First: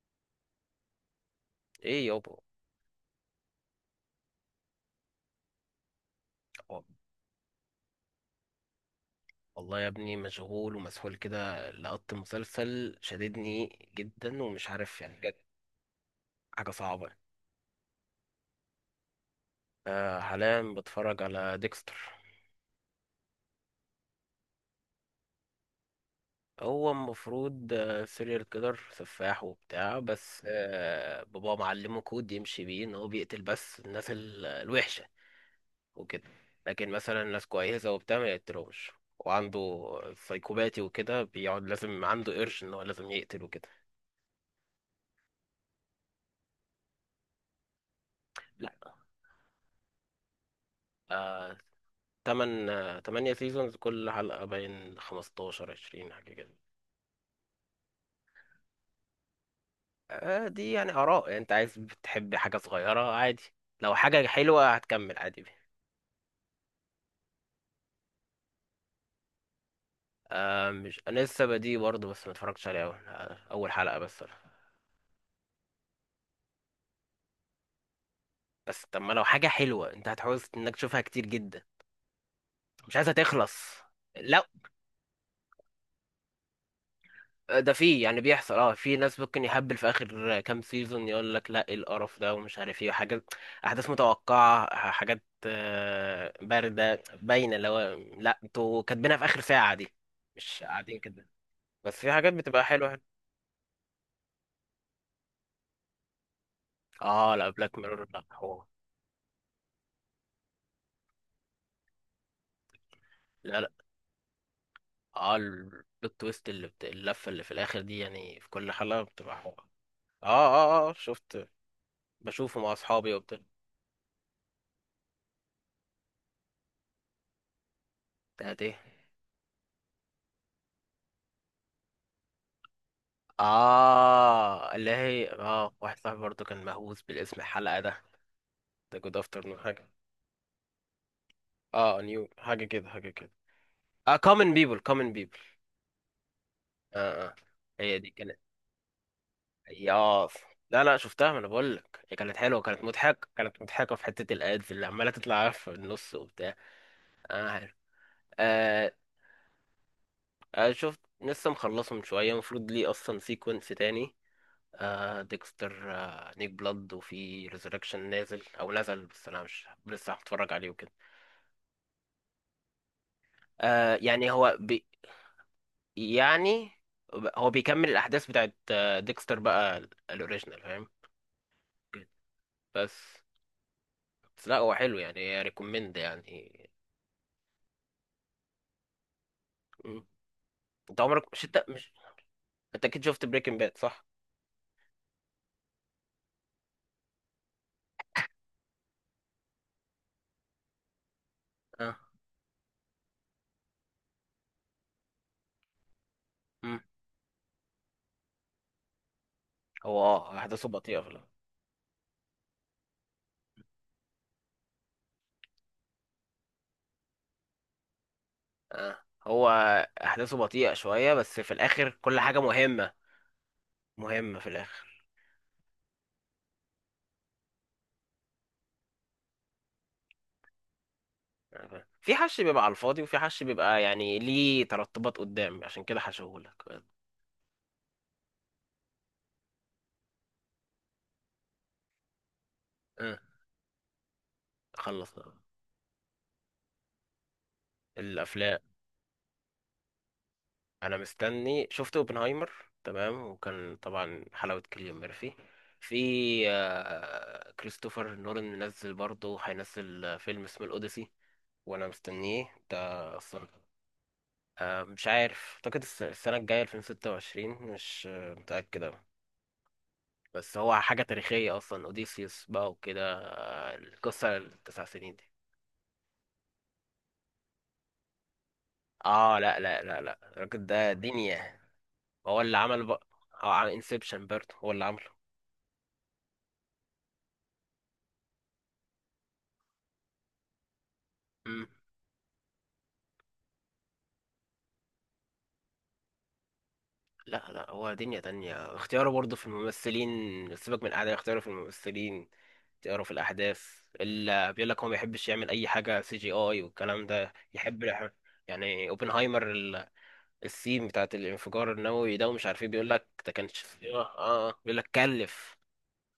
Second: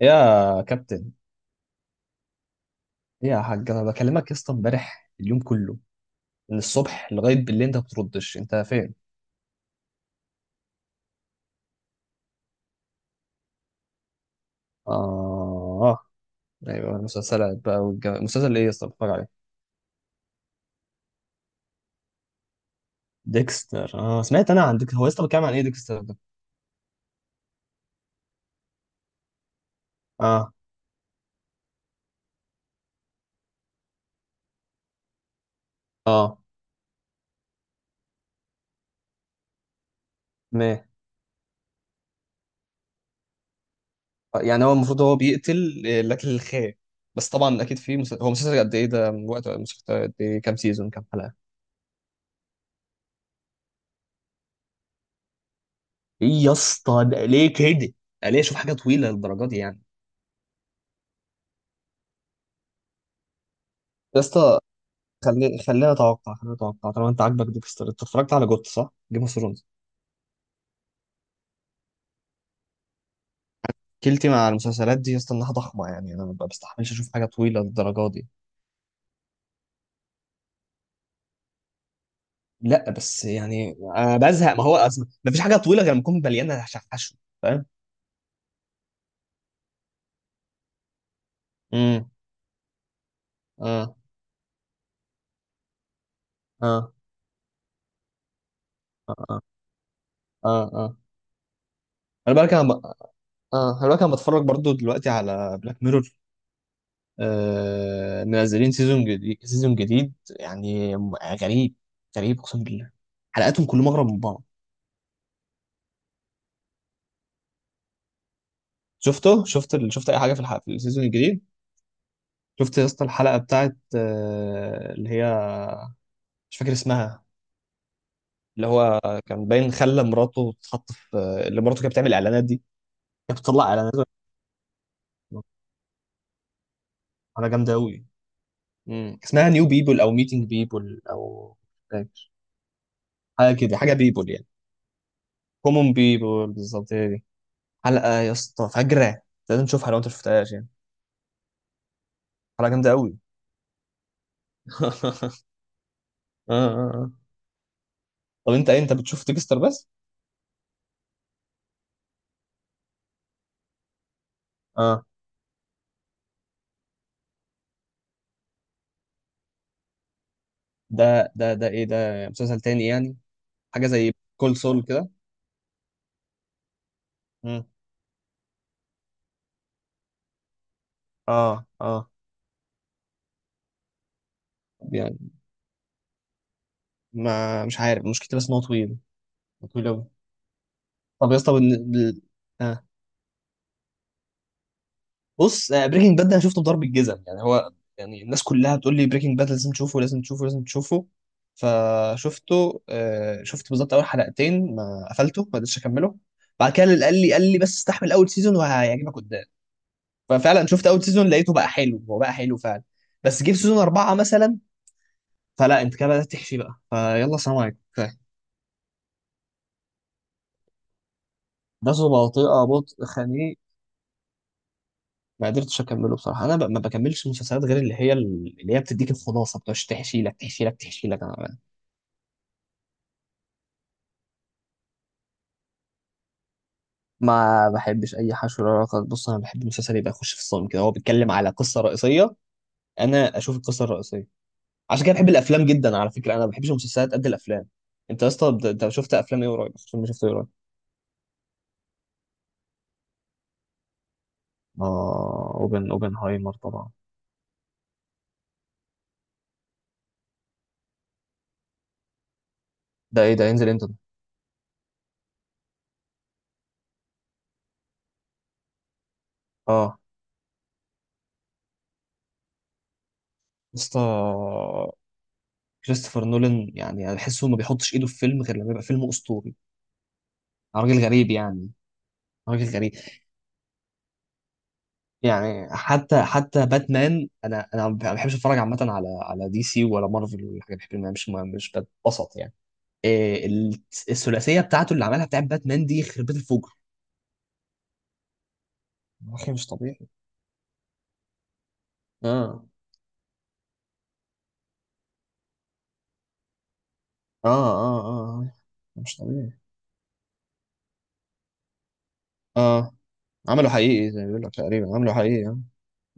يا كابتن، ايه يابا. إيه يا حاج؟ انا بكلمك يا اسطى امبارح اليوم كله، من هو- الصبح لغايه بالليل انت ما بتردش. انت فين؟ والله يا ابني مشغول ومسحول كده لقط مسلسل شددني جدا ومش عارف يعني بجد اه. حاجة ايوه صعبة. المسلسلات بقى. مسلسل ايه يا اسطى بتتفرج عليه؟ آه، حاليا بتفرج على ديكستر. ديكستر. اه، سمعت انا عن ديكستر. هو يا اسطى بيتكلم عن ايه ديكستر ده؟ هو المفروض سيريال كيلر سفاح وبتاع، بس اه آه بابا معلمه كود يمشي بيه ان هو بيقتل بس الناس الوحشة وكده، اه. لكن مثلا ناس كويسة وبتاع ما يقتلهمش، وعنده سايكوباتي ما وكده بيقعد لازم عنده قرش ان هو لازم يقتل وكده. يعني هو المفروض هو بيقتل لاجل الخير. بس طبعا اكيد في هو مسلسل لا، قد ايه ده؟ من وقت مسلسل قد ايه؟ كام سيزون؟ كام حلقه؟ آه، تمن تمانية سيزونز، كل حلقة باين خمستاشر عشرين ايه حاجة يا كده. اسطى ده ليه كده؟ ده ليه؟ شوف حاجه طويله للدرجه دي يعني. دي يعني آراء، يعني أنت عايز بتحب حاجة صغيرة عادي، لو يا حاجة اسطى حلوة هتكمل عادي بيها. خلينا نتوقع طالما انت عاجبك ديكستر. انت اتفرجت على جوت؟ صح؟ جيم اوف ثرونز. مش أنا لسه بدي برضه، بس ما اتفرجتش عليه أول، أول حلقة بس. كيلتي مع المسلسلات دي يا اسطى انها ضخمه، يعني انا ما بستحملش اشوف حاجه طويله للدرجه دي. بس طب ما لو حاجة حلوة أنت هتحوز إنك تشوفها كتير جدا، لا مش عايزها بس تخلص. يعني انا لو بزهق. ما هو اصلا ما فيش حاجه طويله غير لما تكون مليانه شحشو. فاهم؟ ده فيه يعني بيحصل، اه، في ناس ممكن يهبل في اخر كام سيزون يقول لك لا ايه امم. القرف ده ومش عارف ايه وحاجات، احداث اه متوقعه، حاجات اه بارده باينه اللي هو لا انتوا كاتبينها في اخر اه ساعه دي، اه مش اه. قاعدين كده. بس في حاجات انا بالك انا بتبقى ب... حلوه. اه، انا بالك انا بتفرج برضو دلوقتي على بلاك ميرور. اه، لا بلاك ميرور لا حوار. منزلين سيزون جديد، سيزون جديد. يعني م- غريب. غريب اقسم بالله. لا حلقاتهم لا كلهم اغرب من بعض. اه البلوت تويست اللي اللفه اللي في الاخر دي، يعني في كل حلقه بتبقى حوار. شفت اي اه حاجه في الحلقه، في اه السيزون الجديد؟ شفت. بشوفه مع شفت يا اسطى اصحابي الحلقه وبتاع. بتاعت اللي هي، مش فاكر اسمها. بتاعت اللي ايه؟ هو كان باين خلى مراته تتحط في اللي مراته كانت بتعمل اعلانات دي. كانت بتطلع اعلانات اه اللي هي، اه، واحد صاحبي برضه كان مهووس بالاسم، على جامده الحلقة ده قوي. ده جود اسمها افترنون نيو حاجة. بيبل او ميتنج بيبل او اه نيو فاكر. حاجة كده، حاجة كده. حاجه كده، حاجه اه بيبل يعني. common people common people. كومون بيبل، بالظبط هي اه دي. اه هي دي حلقه يا كانت. اسطى فجره. لازم تشوفها لو انت ياس، شفتهاش يعني. لا شفتها، ما انا بقول لك هي كانت حلوة، حلقه كانت جامده قوي. مضحكة كانت مضحكة في حتة الادز اللي عمالة تطلع في النص اه وبتاع. اه اه. اه، حلو. طب انت ايه آه، انت بتشوف ديكستر بس؟ شفت لسه مخلصه من شوية، المفروض ليه اصلا سيكونس تاني. اه. آه ديكستر، آه نيك بلاد، وفي ريزركشن نازل او نزل بس انا مش لسه هتفرج عليه وكده. ده ايه ده؟ مسلسل تاني يعني؟ حاجه آه زي يعني هو كول سول بي كده؟ يعني هو مم. بيكمل الاحداث بتاعت آه ديكستر بقى، الاوريجينال، فاهم؟ اه كده. اه. بس بس لا هو حلو يعني يعني، ريكومند يعني. ما مش عارف مشكلتي، بس ان هو طويل، طويل قوي. مم، انت عمرك طب يا مش اسطى انت مش انت آه. اكيد شفت بريكنج باد، صح؟ بص، بريكنج باد ده انا شفته بضرب الجزم يعني هو، يعني الناس كلها بتقول لي بريكنج باد لازم تشوفه لازم تشوفه لازم تشوفه. اه. فشفته شفت بالظبط اول حلقتين، ما قفلته، ما قدرتش اكمله. بعد مم، كده اللي قال لي بس استحمل اول سيزون وهيعجبك قدام. هو اه ففعلا احداثه شفت بطيئة اول في الأول. سيزون، لقيته بقى حلو، هو بقى حلو فعلا. بس جه في سيزون اربعه مثلا، فلا، انت كده بدات تحشي بقى، فيلا سلام عليكم. اه، هو احداثه بطيئة شوية بس في الاخر نفسه كل حاجة بطيئة، مهمة، بطء خنيق. مهمة في الاخر. ما قدرتش اكمله بصراحه. ما بكملش مسلسلات غير اللي هي بتديك الخلاصه، بتاعش تحشي لك تحشي لك تحشي لك. أنا أها، في حش بيبقى على الفاضي وفي حش بيبقى يعني ليه ترتبات قدام عشان كده حشهولك. ما بحبش اي حشو ولا رقص. بص انا بحب المسلسل يبقى يخش في الصمت كده، هو بيتكلم على قصه رئيسيه، أه، انا اشوف القصه الرئيسيه. عشان خلص. كده بحب الافلام جدا. على فكره انا ما بحبش المسلسلات قد الافلام. انت يا اسطى الافلام، انت شفت افلام ايه قريب؟ فيلم شفته ايه قريب؟ انا مستني شفت اوبنهايمر، تمام، وكان طبعا حلاوة كيليان ميرفي. اه، في اوبنهايمر طبعا. كريستوفر نولان منزل برضه، هينزل فيلم اسمه الاوديسي وانا مستنيه ده ده ايه ده؟ اصلا. ينزل امتى ده؟ مش عارف، اعتقد السنة الجاية 2026، مش متأكد. اه بس هو حاجة تاريخية أصلا، أوديسيوس بقى وكده، يا اسطى القصة التسع سنين دي. كريستوفر نولان يعني انا بحسه ما بيحطش ايده في فيلم غير لما يبقى فيلم اه، اسطوري. لا، الراجل ده راجل غريب دنيا. يعني، هو اللي راجل عمل غريب. بقى، اه، عن انسبشن برضه هو اللي عمله. يعني حتى باتمان، انا ما بحبش اتفرج عامه على دي سي ولا مارفل ولا حاجه، بحب ما- مش مم، مش بتبسط يعني. إيه ال- الثلاثيه بتاعته اللي عملها بتاعت باتمان دي خربت الفجر. لا هو دنيا تانية، اختياره يا برضه في اخي مش الممثلين. طبيعي. سيبك من الأعداء، اختياره في الممثلين، اه اختياره في الأحداث، اللي بيقول لك هو ما بيحبش يعمل أي حاجة سي جي آي والكلام ده، اه يحب اه اه. آه. يعني مش اوبنهايمر طبيعي. السين بتاعت الانفجار النووي ده، ومش عارف ايه، بيقول اه، لك ده كانش، عمله حقيقي اه زي ما بيقول لك، اه بيقول لك تقريبا عمله حقيقي كلف. اه.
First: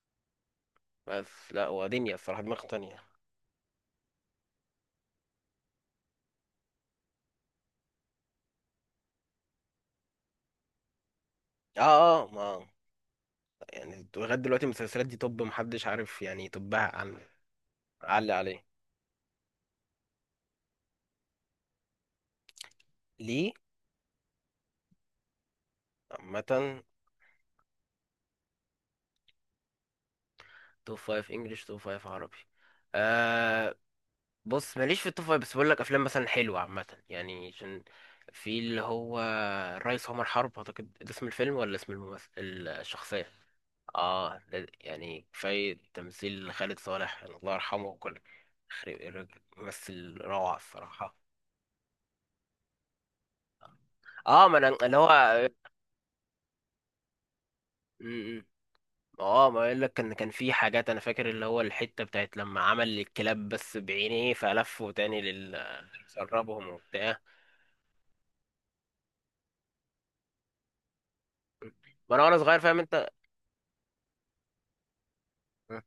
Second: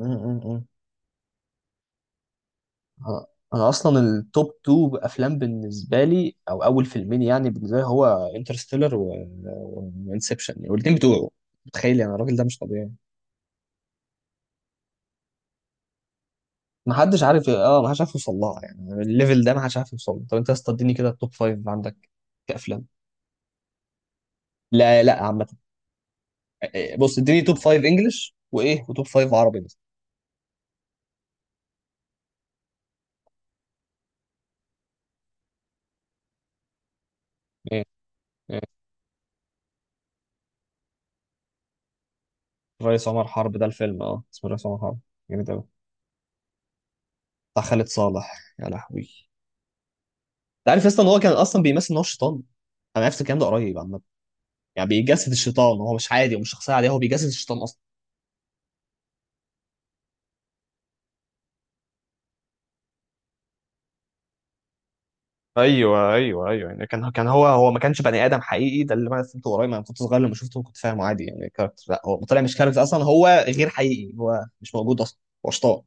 آه، آه، آه. بس لا ودنيا الصراحة، دماغ تانية. آه، انا اصلا التوب 2 افلام بالنسبه لي، او اول فيلمين يعني بالنسبه لي، هو انترستيلر وانسبشن، والاثنين بتوعه. اه متخيل يعني اه الراجل ده ما مش طبيعي. يعني لغاية دلوقتي المسلسلات دي طب محدش عارف يعني ما يطبها، عن حدش عارف. اه، ما حدش عارف يوصل علي لها، عليه يعني الليفل ده ما حدش عارف يوصل له. طب انت يا اسطى اديني كده التوب 5 عندك كافلام. ليه؟ لا لا عامه. عامة، إيه، بص اديني توب 5 انجلش، وايه، وتوب 5 عربي بس. توب فايف انجلش توب فايف عربي. آه، بص ماليش في التوب فايف، بس بقول لك افلام مثلا حلوة عامة يعني. عشان ايه؟ في ايه؟ اللي هو الريس عمر حرب، اعتقد ده اسم الفيلم ولا اسم الممثل، الريس عمر الشخصية. حرب ده الفيلم؟ اه اه، اسمه الريس ده عمر حرب. يعني جامد قوي. كفاية تمثيل خالد صالح، يعني الله بتاع يرحمه، خالد وكل صالح يا يخرب لهوي. الراجل، ممثل روعة انت عارف اصلا ان الصراحة. هو كان اصلا بيمثل ان هو شيطان؟ انا عرفت الكلام ده قريب عامه. اه ما انا يعني اللي هو، بيجسد الشيطان. هو مش عادي، ومش شخصيه عاديه، هو بيجسد الشيطان اصلا. م- م. اه ما اقول لك، ان كان في حاجات انا فاكر اللي هو الحته بتاعت لما عمل الكلاب بس بعينيه، فلفه تاني لل، ايوه ايوه سربهم ايوه، يعني كان وبتاع. كان هو ما كانش بني ادم حقيقي، ده اللي انا فهمته قريب. انا كنت صغير لما شفته كنت فاهمه عادي يعني كاركتر، لا ما انا هو وانا طلع مش صغير فاهم كاركتر اصلا، انت هو غير حقيقي، هو مش موجود اصلا. هو شطان.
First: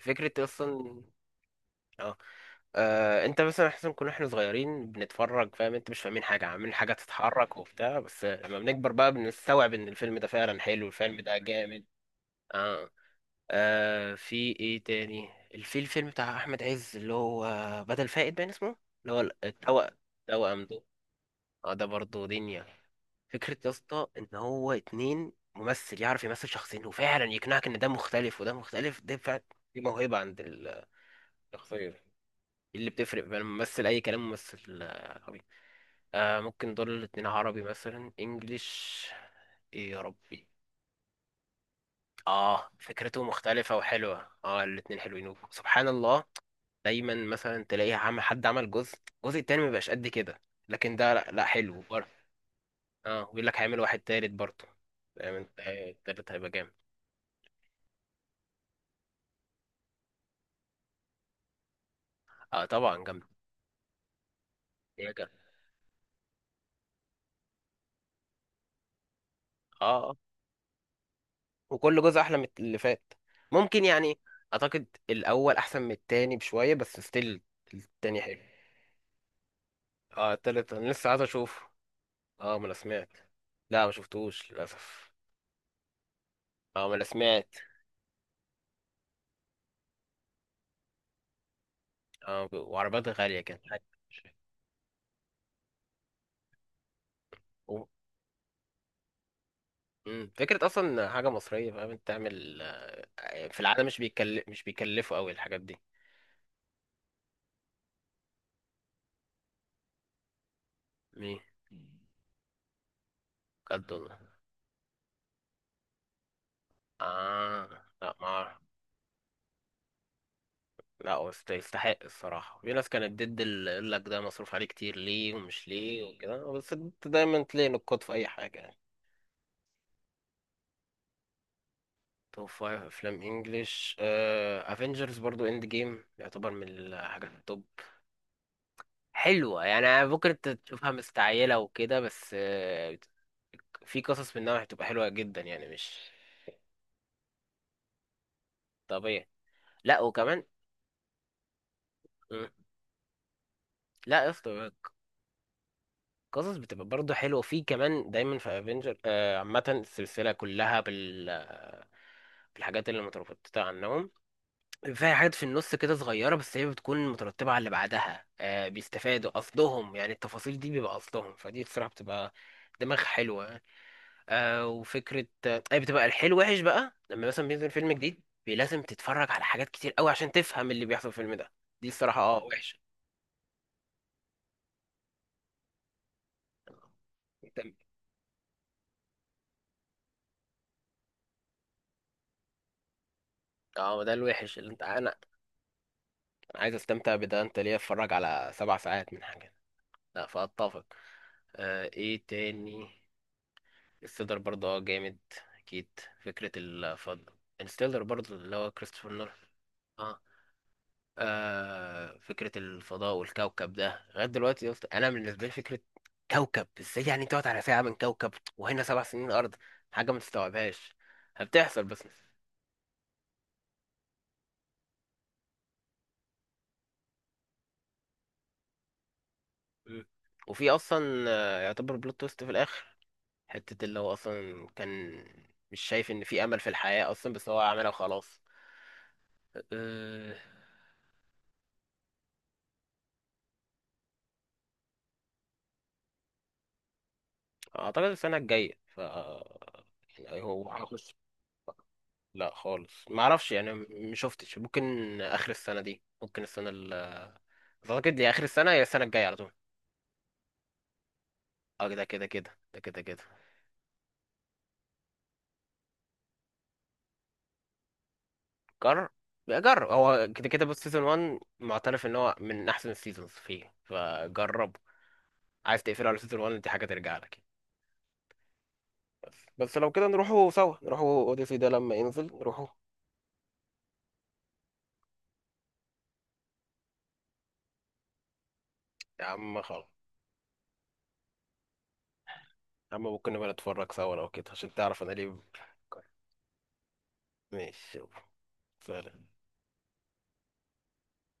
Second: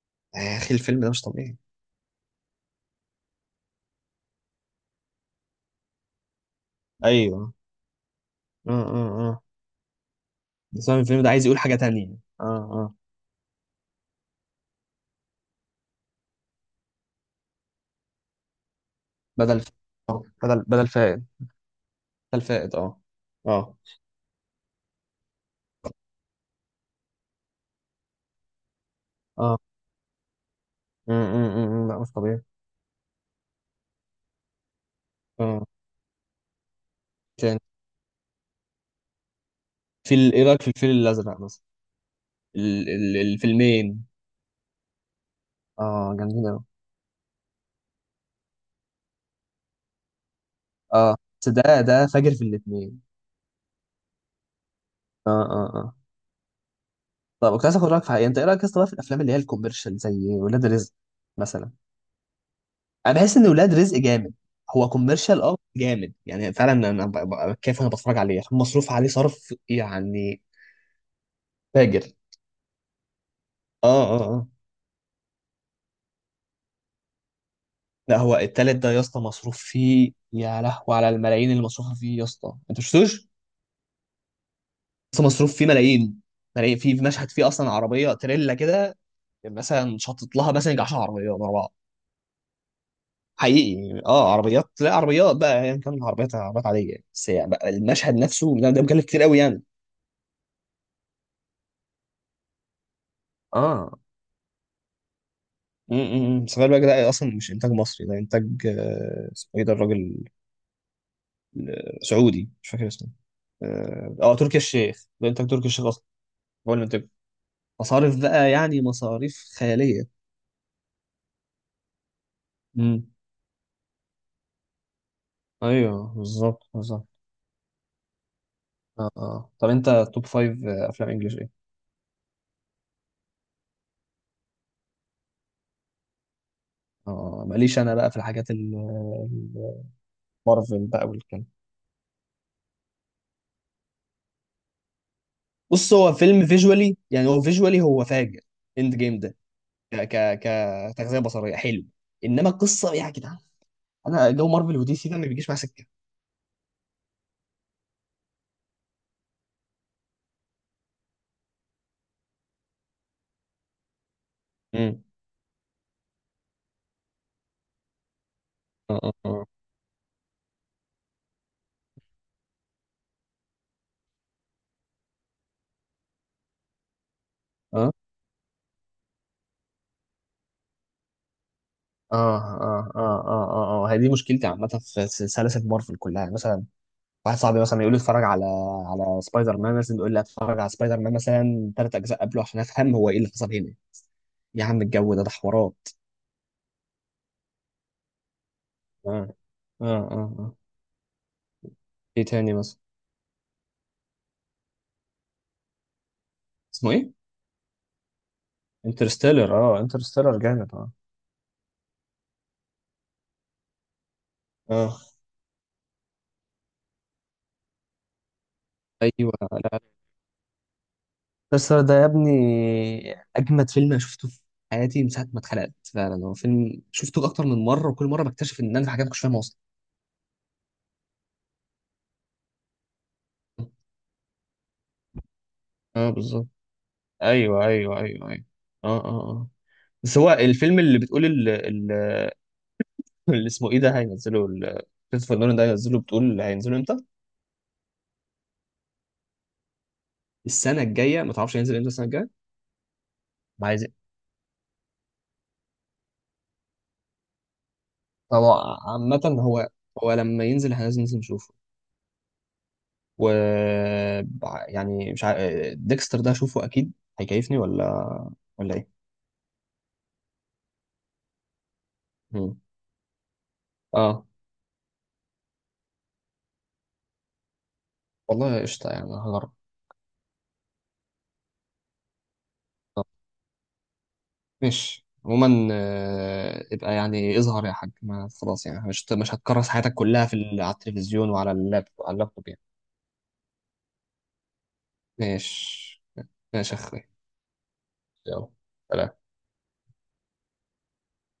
فكره يا اخي الفيلم اصلا. ده مش طبيعي. اه، انت مثلا احسن، كنا احنا صغيرين بنتفرج فاهم انت، مش فاهمين حاجه عاملين حاجه ايوه تتحرك وبتاع، بس لما اه بنكبر اه بقى اه. بنستوعب ان الفيلم ده فعلا حلو، بس أنا الفيلم الفيلم ده ده عايز يقول حاجه جامد. تانية. اه اه، اه. آه في ايه تاني؟ في الفيلم بتاع احمد عز اللي هو بدل فائد باين اسمه، اللي هو بدل التوأم. بدل التوأم ده، بدل فائد. اه ده برضه بدل دنيا، فائد. اه فكرة يا اه اسطى ان هو اتنين، ممثل يعرف يمثل شخصين وفعلا يقنعك ان ده مختلف وده مختلف، ده فعلا اه. دي موهبة عند م- م- م- الشخصية م. دي. لا، مش طبيعي. إيه اللي بتفرق بين ممثل اي كلام ممثل عربي، اه، آه ممكن دول الاتنين عربي مثلا انجليش، ايه يا ايه ربي. رايك في الفيل الازرق مثلا؟ اه فكرته مختلفة الفيلمين وحلوة، اه الاتنين حلوين اه سبحان الله، جامدين قوي. دايما مثلا تلاقي عم حد عمل جزء، الجزء التاني مبيبقاش قد كده، لكن ده اه لا, لا بس حلو ده برضه. فاجر في الاثنين. اه ويقول لك هيعمل واحد تالت برضه، اه فاهم انت، اه اه. التالت هيبقى جامد. طب كنت عايز اخد رايك في حاجه. انت ايه رايك اصلا في الافلام اللي هي الكوميرشال زي ولاد رزق مثلا؟ اه طبعا انا جامد. بحس ان ولاد رزق جامد. هو هي كوميرشال جامدة. اه جامد يعني، فعلا انا كيف انا بتفرج عليه عشان مصروف عليه صرف اه، آه، يعني. وكل فاجر. جزء احلى من اللي فات، ممكن اه يعني. اه اه. اعتقد الاول احسن من التاني بشوية بس ستيل لا التاني هو حلو. التالت ده يا اسطى مصروف فيه اه، يا التالت انا لهوي، على لسه عايز الملايين اشوفه. اللي مصروفه فيه يا اسطى، اه ما انا انت سمعت. مشفتوش. لا ما شفتوش للاسف. بس مصروف فيه ملايين، ملايين. اه ما في انا مشهد سمعت. فيه اصلا عربيه تريلا كده، مثلا شطت لها مثلا يجي 10 عربيات ورا بعض اه وعربيات غالية كانت حاجة. حقيقي. اه، عربيات، لا، عربيات بقى يعني كان العربيات عربيات عاديه يعني. بس يعني بقى و- المشهد نفسه ده مكلف كتير قوي يعني. مم، فكرة أصلا حاجة مصرية، فاهم أنت؟ تعمل في العالم اه مش بيكلف، مش بيكلفوا أوي الحاجات دي. م- م- م. سفاري بقى ده اصلا مش انتاج مصري، ده انتاج اسمه ايه ده الراجل؟ مين؟ سعودي، مش فاكر اسمه. بجد اه والله؟ تركي الشيخ، ده انتاج تركي الشيخ اصلا. هو اللي انتاج. آه. لا مصاريف ما بقى أعرف. يعني، مصاريف خياليه. لا هو يستحق الصراحة، في ناس امم. كانت ضد اللي يقول لك ده مصروف عليه كتير ليه ومش ليه ايوه وكده، بالظبط، بس بالظبط. أنت دايما تلاقي نقاط في أي حاجة يعني. اه اه. طب انت توب فايف افلام انجلش ايه؟ توب فايف أفلام إنجلش، أفينجرز برضو إند جيم يعتبر من الحاجات اه التوب، ماليش انا بقى في الحاجات حلوة يعني، ممكن انت مارفل تشوفها بقى والكلام. مستعجلة وكده، بس في قصص منها هتبقى حلوة جدا يعني. بص مش هو فيلم فيجوالي يعني، هو فيجوالي، هو فاجر، اند جيم طبيعي. ده. ك لا ك وكمان كتغذيه بصريه حلو، انما مم. القصه يا جدعان. لا يا انا جو اسطى، مارفل ودي سي ده ما بيجيش مع سكه. قصص بتبقى برضه حلوة في كمان دايما في افنجر. عامة السلسلة كلها بال بالحاجات اللي مترتبة عنهم، امم. فيها حاجات في النص كده صغيرة بس هي بتكون مترتبة على اللي بعدها، اه بيستفادوا اه قصدهم يعني، التفاصيل دي بيبقى قصدهم، فدي بصراحة بتبقى دماغ حلوة. آه، وفكرة، طيب بتبقى الحلو وحش بقى، لما مثلا بينزل فيلم جديد لازم تتفرج على حاجات كتير قوي عشان تفهم اللي بيحصل في الفيلم ده، دي الصراحة اه اه وحشة. اه اه اه اه اه اه. هي دي مشكلتي عامة في سلاسل مارفل كلها، يعني مثلا واحد صاحبي انت مثلا يقول لي اتفرج على سبايدر مان مثلا، يقول لي اتفرج على سبايدر مان مثلا ثلاث اجزاء قبله عشان افهم هو ايه اللي حصل هنا. اه ده الوحش يا اللي انت عم انا، الجو ده حوارات. أنا عايز استمتع بده انت، ليه اتفرج على سبع ساعات من اه حاجة؟ اه لا اه اه. فاتفق. آه ايه ايه تاني مثلا؟ تاني؟ الستيلر برضه اه جامد، اكيد فكرة اسمه ايه؟ الفضل، الستيلر برضه اللي هو كريستوفر نولان. انترستيلر. اه، آه، انترستيلر جامد. اه آه فكرة الفضاء والكوكب ده لغاية دلوقتي يا اسطى اه، أنا بالنسبة لي، فكرة كوكب إزاي يعني تقعد على ساعة من كوكب وهنا سبع سنين ايوه، أرض، لا، حاجة ما تستوعبهاش انترستيلر هبتحصل ده بس. يا ابني اجمد فيلم انا شفته في حياتي، من ساعه ما اتخلقت. فعلا هو فيلم شفته اكتر من مره، وكل مره بكتشف ان انا في حاجات مش فاهمها اصلا. مم، وفي أصلا يعتبر بلوت تويست في الآخر، حتة اللي هو أصلا كان مش شايف اه إن في بالظبط. أمل في الحياة أصلا، بس هو ايوه عملها ايوه ايوه وخلاص. ايوه. اه اه اه. بس هو آه، الفيلم اللي بتقول اللي اسمه ايه ده هينزله كريستوفر نولان ده، هينزله. بتقول هينزله امتى؟ أعتقد السنة الجاية، ف يعني هو السنه هخش. الجايه؟ ما تعرفش هينزل امتى السنه الجايه؟ لا خالص ما اعرفش يعني، عايز. شفتش. ممكن اخر السنه دي، ممكن السنه ال اعتقد يا اخر هو السنه يا السنه عامة الجايه على طول. هو، هو لما ينزل احنا لازم ننزل نشوفه. اه ده كده كده، ده كده كده. و يعني مش عارف، ديكستر ده اشوفه اكيد هيكيفني ولا ولا ايه؟ جرب جرب هو كده كده، بص سيزون 1 معترف ان هو مم. من احسن السيزونز فيه، اه، فجربه. عايز تقفله على سيزون 1، دي حاجه ترجع لك يعني. والله قشطة، يعني بس هجرب. بس لو كده نروحوا سوا، نروحوا اوديسي ده لما ينزل نروحوا. طب، ماشي عموما. ابقى يعني اظهر يا حاج، ما خلاص يعني مش يا مش عم هتكرس خلاص، حياتك كلها على التلفزيون، وعلى اللابتوب يعني. يا عم ممكن نبقى نتفرج سوا لو كده عشان تعرف انا ليه بفكر. ماشي، ماشي يا اخوي. ماشي يلا. يلا سلام. سلام.